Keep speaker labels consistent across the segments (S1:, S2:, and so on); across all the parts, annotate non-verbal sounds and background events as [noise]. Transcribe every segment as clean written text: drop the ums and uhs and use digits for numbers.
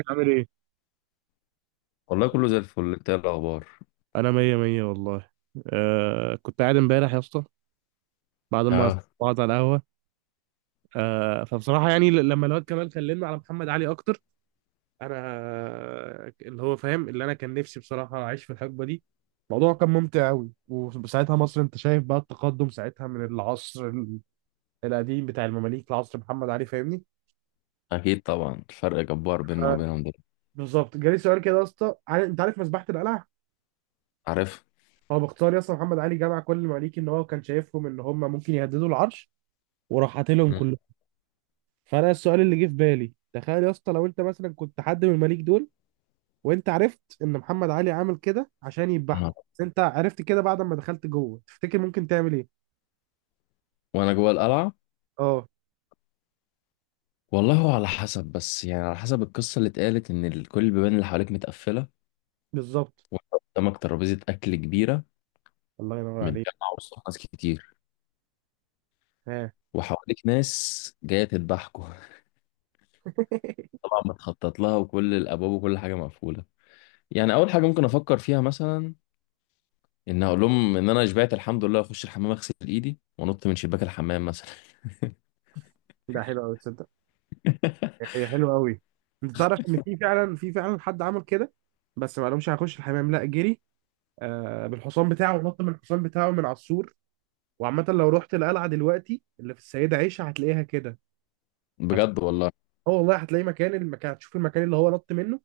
S1: ازيك عامل ايه؟
S2: والله كله زي الفل، انت ايه الاخبار؟
S1: انا مية مية والله. آه، كنت قاعد امبارح يا اسطى بعد ما
S2: اه.
S1: قعدت على القهوة. آه، فبصراحة يعني لما الواد كمال كلمنا على محمد علي اكتر انا اللي هو فاهم اللي انا كان نفسي بصراحة اعيش في الحقبة دي. الموضوع كان ممتع قوي، وساعتها مصر انت شايف بقى التقدم ساعتها من القديم بتاع المماليك لعصر محمد علي، فاهمني؟
S2: اكيد طبعا، الفرق جبار بيننا
S1: آه،
S2: وبينهم دلوقتي.
S1: بالظبط. جالي سؤال كده يا اسطى، انت عارف مذبحة القلعة؟
S2: عارف.
S1: هو باختصار يا اسطى محمد علي جمع كل المماليك ان هو كان شايفهم ان هم ممكن يهددوا العرش وراح قاتلهم
S2: مم.
S1: كلهم. فانا السؤال اللي جه في بالي، تخيل يا اسطى لو انت مثلا كنت حد من المليك دول وانت عرفت ان محمد علي عامل كده عشان
S2: انا
S1: يذبحكم، بس انت عرفت كده بعد ما دخلت جوه، تفتكر ممكن تعمل ايه؟
S2: وانا جوه القلعه.
S1: اه،
S2: والله هو على حسب، بس يعني على حسب القصه اللي اتقالت ان كل البيبان اللي حواليك متقفله.
S1: بالظبط.
S2: وانت قدامك ترابيزه اكل كبيره،
S1: الله ينور عليك.
S2: متجمعه وسط ناس كتير،
S1: ها.
S2: وحواليك ناس جايه تذبحكوا. [laughs]
S1: [laughs]
S2: طبعا متخطط لها، وكل الابواب وكل حاجه مقفوله. يعني اول حاجه ممكن افكر فيها مثلا، ان اقول لهم ان انا شبعت الحمد لله، اخش الحمام اغسل ايدي وانط من شباك الحمام مثلا.
S1: ده حلو قوي، تصدق؟
S2: [laughs]
S1: هي حلوه قوي. انت تعرف ان في فعلا، في فعلا حد عمل كده؟ بس ما قالهمش هخش الحمام، لا جري آه بالحصان بتاعه ونط من الحصان بتاعه من على السور. وعامه لو رحت القلعه دلوقتي اللي في السيده عيشه هتلاقيها كده.
S2: بجد والله.
S1: اه والله هتلاقي مكان، المكان هتشوف المكان اللي هو نط منه.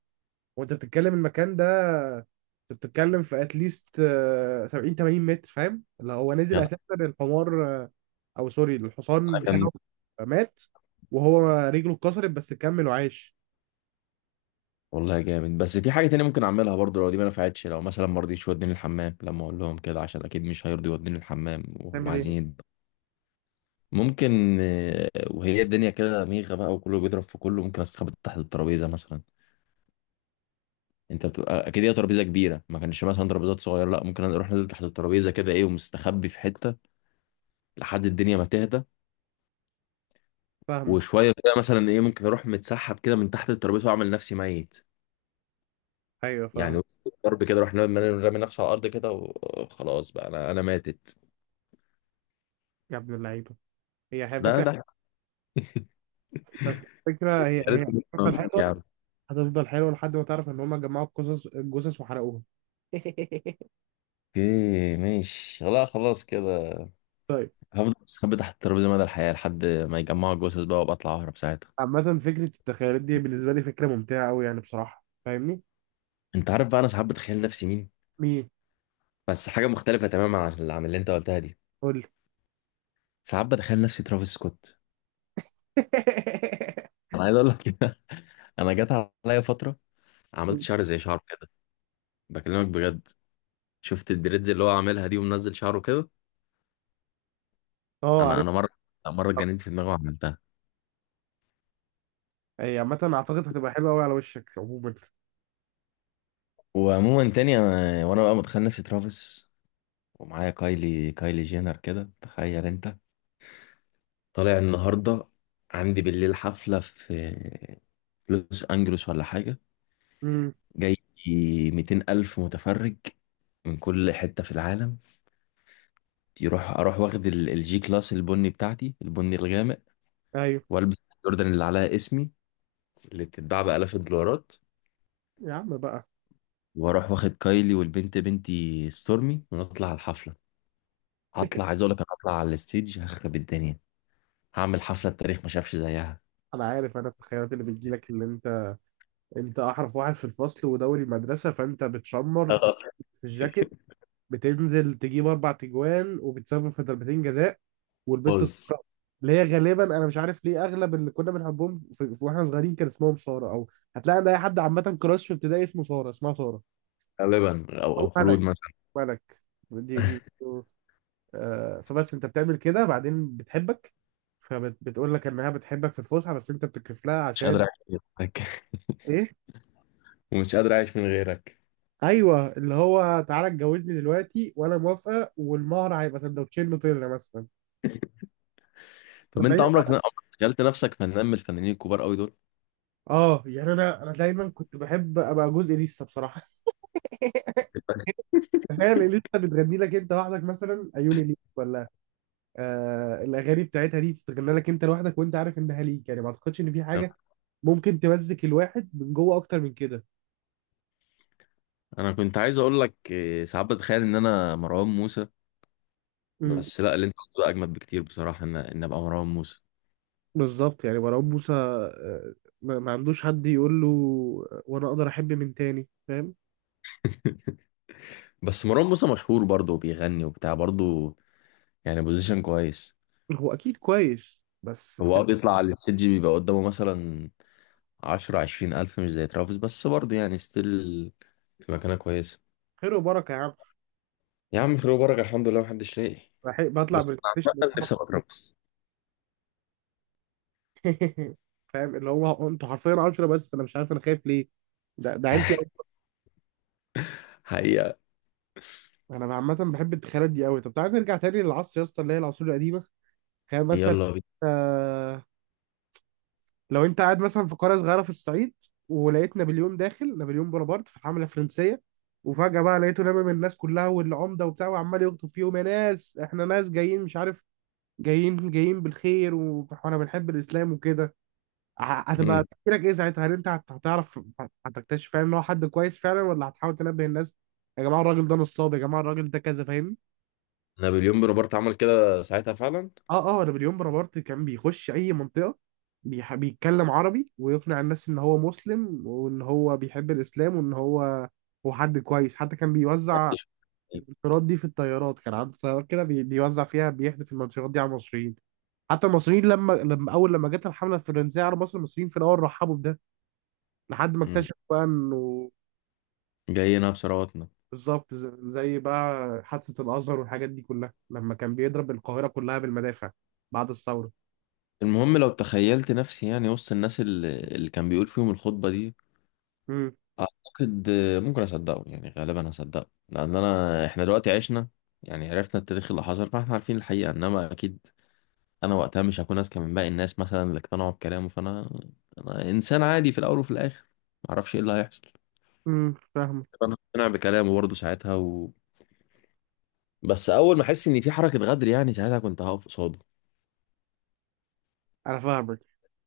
S1: وانت بتتكلم المكان ده، انت بتتكلم في اتليست 70 80 متر. فاهم اللي هو نزل
S2: يعني،
S1: اساسا؟ الحمار آه، او سوري الحصان
S2: اكمل.
S1: بتاعه مات، وهو رجله اتكسرت بس كمل وعاش.
S2: والله جامد، بس في حاجه تانية ممكن اعملها برضو لو دي ما نفعتش. لو مثلا ما رضيتش يوديني الحمام لما اقول لهم كده، عشان اكيد مش هيرضي يوديني الحمام وهم
S1: تعمل
S2: عايزين
S1: ايه؟
S2: ممكن، وهي الدنيا كده ميغه بقى وكله بيضرب في كله، ممكن استخبى تحت الترابيزه مثلا. انت بتبقى اكيد هي ترابيزه كبيره، ما كانش مثلا ترابيزات صغيره، لا، ممكن اروح نازل تحت الترابيزه كده، ايه، ومستخبي في حته لحد الدنيا ما تهدى.
S1: فاهمه.
S2: وشويه كده مثلا، ايه، ممكن اروح متسحب كده من تحت الترابيزه واعمل نفسي ميت.
S1: ايوه
S2: يعني
S1: فاهمه.
S2: وسط الضرب كده، رحنا رامي نفسه على الارض كده وخلاص بقى انا ماتت.
S1: يا ابن اللعيبه، هي
S2: لا
S1: فكره.
S2: لا.
S1: فكره، هي هتفضل
S2: حرام
S1: حلوه.
S2: يا عم.
S1: هتفضل حلوه لحد ما تعرف ان هم جمعوا القصص، الجثث وحرقوها. [laughs]
S2: اوكي ماشي، لا خلاص كده.
S1: طيب.
S2: هفضل مستخبي تحت الترابيزه مدى الحياه لحد ما يجمعوا الجثث بقى، وابقى اطلع اهرب ساعتها.
S1: عامه فكره التخيلات دي بالنسبه لي فكره ممتعه قوي يعني بصراحه، فاهمني؟
S2: انت عارف بقى انا ساعات بتخيل نفسي مين؟
S1: مين؟
S2: بس حاجه مختلفه تماما عن اللي انت قلتها دي.
S1: قول لي.
S2: ساعات بتخيل نفسي ترافيس سكوت.
S1: [laughs]
S2: انا عايز اقول لك. [laughs] انا جت عليا فتره، عملت شعر زي شعره كده، بكلمك بجد. شفت الدريدز اللي هو عاملها دي ومنزل شعره كده.
S1: اه،
S2: انا
S1: عارف.
S2: انا مرة اتجننت في دماغي وعملتها.
S1: هي عامة اعتقد هتبقى حلوة قوي على وشك عموما.
S2: وعموما تاني، انا وانا بقى متخيل نفسي ترافيس، ومعايا كايلي جينر كده، تخيل انت. طالع النهارده، عندي بالليل حفله في لوس انجلوس ولا حاجه.
S1: امم.
S2: جاي 200 الف متفرج من كل حته في العالم. اروح واخد الجي كلاس البني بتاعتي، البني الغامق،
S1: ايوه.
S2: والبس الجوردن اللي عليها اسمي، اللي بتتباع بالاف الدولارات.
S1: يا عم بقى.
S2: واروح واخد كايلي والبنت بنتي ستورمي ونطلع على الحفله. هطلع،
S1: [laughs]
S2: عايز اقول لك، انا هطلع على الستيج هخرب الدنيا. هعمل حفلة التاريخ ما شافش زيها.
S1: انا عارف انا التخيلات اللي بتجيلك اللي انت، انت احرف واحد في الفصل ودوري مدرسة، فانت بتشمر
S2: آه.
S1: في الجاكيت، بتنزل تجيب اربع تجوان وبتسبب في ضربتين جزاء، والبت
S2: بوز.
S1: الصفراء اللي هي غالبا، انا مش عارف ليه اغلب اللي كنا بنحبهم في واحنا صغيرين كان اسمهم سارة، او هتلاقي عند اي حد عامة كراش في ابتدائي اسمه سارة، اسمها سارة،
S2: غالبا او
S1: او
S2: أو خلود
S1: ملك.
S2: مثلا.
S1: ملك. دي آه، فبس انت بتعمل كده بعدين بتحبك، فبتقول لك انها بتحبك في الفسحه، بس انت بتكرف لها
S2: مش قادر
S1: عشان
S2: اعيش من غيرك. [laughs]
S1: ايه.
S2: ومش قادر اعيش من غيرك.
S1: ايوه، اللي هو تعالى اتجوزني دلوقتي وانا موافقه، والمهر هيبقى سندوتشين نوتيلا مثلا.
S2: طب
S1: طب
S2: انت
S1: بعيد.
S2: عمرك تخيلت نفسك فنان من الفنانين الكبار قوي دول؟
S1: اه يعني انا دايما كنت بحب ابقى جزء لسه بصراحه. [laughs]
S2: [laughs]
S1: تخيل لسه بتغني لك انت لوحدك مثلا عيوني ليك، ولا آه الاغاني بتاعتها دي تتغنى لك انت لوحدك وانت عارف انها ليك. يعني ما اعتقدش ان في حاجه ممكن تمزك الواحد من جوه اكتر من كده.
S2: انا كنت عايز اقول لك إيه، ساعات بتخيل ان انا مروان موسى. بس لا، اللي انت قلته ده اجمد بكتير بصراحة، ان ابقى مروان موسى.
S1: بالظبط، يعني مروان موسى آه، ما عندوش حد يقول له آه، وانا اقدر احب من تاني، فاهم؟
S2: [laughs] بس مروان موسى مشهور برضه وبيغني وبتاع برضه، يعني بوزيشن كويس.
S1: هو اكيد كويس، بس
S2: هو
S1: انت.
S2: بيطلع على الستيج بيبقى قدامه مثلا عشرة عشرين ألف، مش زي ترافيس بس برضه يعني ستيل في مكانة كويسة.
S1: خير وبركه يا عم.
S2: يا عم خير وبركة، الحمد لله محدش لاقي.
S1: بطلع
S2: بس
S1: بالبلاي.
S2: عامة نفسي أبقى ترافيس.
S1: [laughs] فاهم اللي هو انتوا حرفيا 10، بس انا مش عارف انا خايف ليه. ده عيلتي قوي.
S2: حقيقة.
S1: انا عامه بحب التخيلات دي قوي. طب تعالى نرجع تاني للعصر يا اسطى، اللي هي العصور القديمه. تخيل مثلا
S2: يلا بينا.
S1: آه، لو انت قاعد مثلا في قرية صغيرة في الصعيد، ولقيت نابليون داخل، نابليون بونابرت في الحملة الفرنسية، وفجأة بقى لقيته لامم الناس كلها والعمدة وبتاع، وعمال يخطب فيهم يا ناس احنا ناس جايين مش عارف جايين جايين بالخير [laughs] واحنا بنحب الإسلام وكده. ه- هتبقى
S2: مم.
S1: تفكيرك ايه ساعتها؟ هل انت هتعرف هتكتشف فعلا ان هو حد كويس فعلا، ولا هتحاول تنبه الناس يا جماعة الراجل ده نصاب، يا جماعة الراجل ده كذا، فاهمني؟
S2: نابليون بونابرت عمل كده ساعتها فعلا.
S1: اه اه، نابليون بونابرت كان بيخش اي منطقه بيتكلم عربي ويقنع الناس ان هو مسلم وان هو بيحب الاسلام وان هو هو حد كويس. حتى كان بيوزع الطيارات دي، في الطيارات كان عنده طيارات كده بيوزع فيها بيحدف المنشورات دي على المصريين. حتى المصريين لما لما اول لما جت الحمله الفرنسيه على مصر، المصريين في الاول رحبوا بده لحد ما
S2: مم.
S1: اكتشفوا بقى انه.
S2: جايين بثرواتنا.
S1: بالظبط، زي بقى حادثه الازهر والحاجات دي كلها لما كان بيضرب القاهره كلها بالمدافع بعد الثوره.
S2: المهم لو تخيلت نفسي يعني وسط الناس اللي كان بيقول فيهم الخطبة دي،
S1: امم.
S2: أعتقد ممكن أصدقه. يعني غالبا هصدقه، لأن أنا، إحنا دلوقتي عشنا يعني، عرفنا التاريخ اللي حصل، فاحنا عارفين الحقيقة. إنما أكيد انا وقتها مش هكون اذكى من باقي الناس مثلا اللي اقتنعوا بكلامه، فانا انا انسان عادي في الاول وفي الاخر، معرفش ايه اللي هيحصل.
S1: امم.
S2: انا هقتنع بكلامه برضه ساعتها بس اول ما احس ان في حركه غدر، يعني ساعتها كنت هقف قصاده.
S1: انا فاهمك.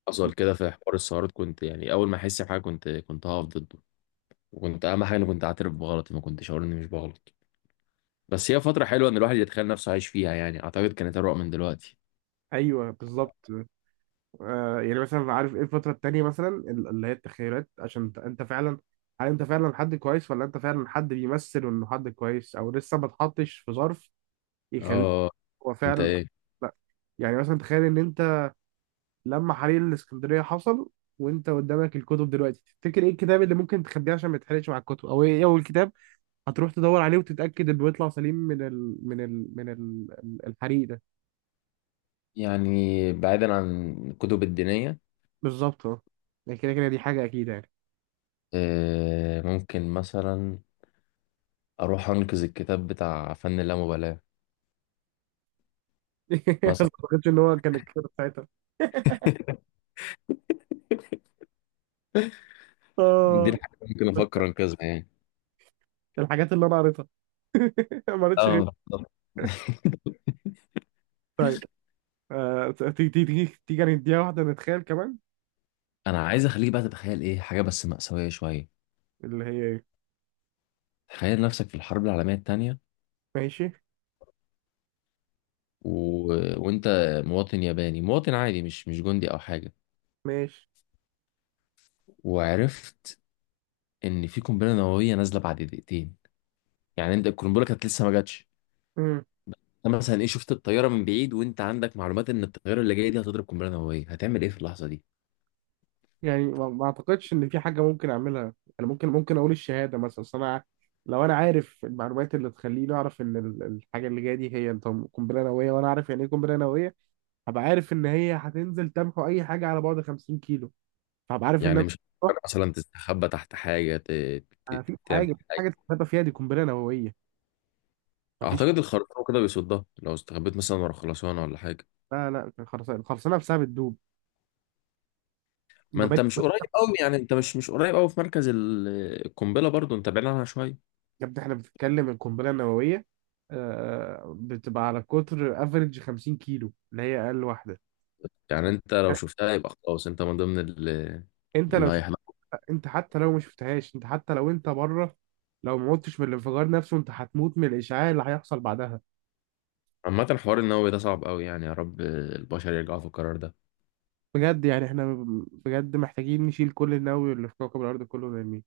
S2: حصل كده في حوار السيارات، كنت يعني اول ما احس بحاجه، كنت هقف ضده. وكنت اهم حاجه اني كنت اعترف بغلطي، ما كنتش اقول اني مش بغلط. بس هي فتره حلوه ان الواحد يتخيل نفسه عايش فيها، يعني اعتقد كانت اروق من دلوقتي.
S1: ايوه بالظبط. آه، يعني مثلا عارف ايه الفتره التانيه مثلا، اللي هي التخيلات عشان انت، أنت فعلا، هل انت فعلا حد كويس ولا انت فعلا حد بيمثل انه حد كويس، او لسه ما اتحطش في ظرف يخليك.
S2: اه.
S1: هو
S2: انت
S1: فعلا
S2: ايه؟
S1: لا، يعني مثلا تخيل ان انت لما حريق الاسكندريه حصل وانت قدامك الكتب دلوقتي، تفتكر ايه الكتاب اللي ممكن تخبيه عشان ما يتحرقش مع الكتب، او ايه اول كتاب هتروح تدور عليه وتتاكد انه يطلع سليم من ال من ال من ال الحريق ده.
S2: يعني بعيدا عن الكتب الدينيه.
S1: بالظبط، اه. يعني كده كده دي حاجه اكيده يعني.
S2: آه، ممكن مثلا اروح انقذ الكتاب بتاع فن اللامبالاة
S1: [laughs] ما
S2: مثلا.
S1: اعتقدش ان هو كان الكتاب ساعتها. [laughs]
S2: [laughs] دي
S1: اه.
S2: الحاجة اللي ممكن
S1: بس
S2: افكر انقذها يعني.
S1: الحاجات اللي انا قريتها، [laughs] ما قريتش غير.
S2: اه بالظبط.
S1: طيب آه، تيجي نديها واحده نتخيل كمان.
S2: انا عايز اخليك بقى تتخيل ايه حاجة بس مأساوية شوية.
S1: اللي هي ايه.
S2: تخيل نفسك في الحرب العالمية التانية،
S1: ماشي.
S2: و... وانت مواطن ياباني، مواطن عادي، مش مش جندي او حاجة.
S1: ماشي.
S2: وعرفت ان في قنبلة نووية نازلة بعد دقيقتين. يعني انت القنبلة كانت لسه ما جاتش.
S1: مم.
S2: انت مثلا ايه، شفت الطيارة من بعيد وانت عندك معلومات ان الطيارة اللي جاية دي هتضرب قنبلة نووية، هتعمل ايه في اللحظة دي؟
S1: يعني ما اعتقدش ان في حاجه ممكن اعملها. انا ممكن اقول الشهاده مثلا، أصل انا لو انا عارف المعلومات اللي تخليني اعرف ان الحاجه اللي جايه دي هي طب قنبله نوويه، وانا عارف يعني ايه قنبله نوويه، هبقى عارف ان هي هتنزل تمحو اي حاجه على بعد 50 كيلو، فهبقى عارف ان
S2: يعني
S1: انا.
S2: مش هتفكر مثلا تستخبى تحت حاجة،
S1: ما فيش حاجه،
S2: تعمل
S1: مفيش
S2: حاجة؟
S1: حاجه تتغابى فيها، دي قنبله نوويه. ما فيش.
S2: أعتقد الخرسانة كده بيصدها، لو استخبيت مثلا ورا خرسانة ولا حاجة.
S1: لا لا، الخرسانه، الخرسانه نفسها بتدوب،
S2: ما أنت
S1: المباني.
S2: مش قريب أوي، يعني أنت مش قريب أوي في مركز القنبلة، برضو أنت بعيد عنها شوية.
S1: يا ابني احنا بنتكلم القنبله النوويه آه، بتبقى على قطر افريج 50 كيلو اللي هي اقل واحده.
S2: يعني أنت لو شفتها يبقى خلاص، أنت من ضمن
S1: انت لو
S2: اللي
S1: شفت،
S2: هيحلق.
S1: انت حتى لو ما شفتهاش، انت حتى لو انت بره لو ما متش من الانفجار نفسه انت هتموت من الاشعاع اللي هيحصل بعدها.
S2: عامة الحوار النووي ده صعب أوي، يعني يا رب البشر يرجعوا في القرار ده.
S1: بجد، يعني احنا بجد محتاجين نشيل كل النووي اللي في كوكب الارض كله ونرميه.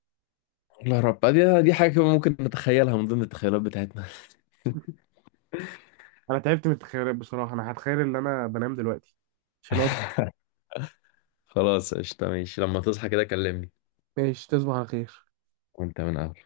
S2: والله يا رب، دي حاجة كمان ممكن نتخيلها من ضمن التخيلات بتاعتنا.
S1: انا تعبت من التخيلات بصراحه، انا هتخيل ان انا بنام دلوقتي عشان.
S2: [laughs] خلاص قشطة، ماشي لما تصحى كده كلمني.
S1: ماشي، تصبح على خير.
S2: وأنت من أهل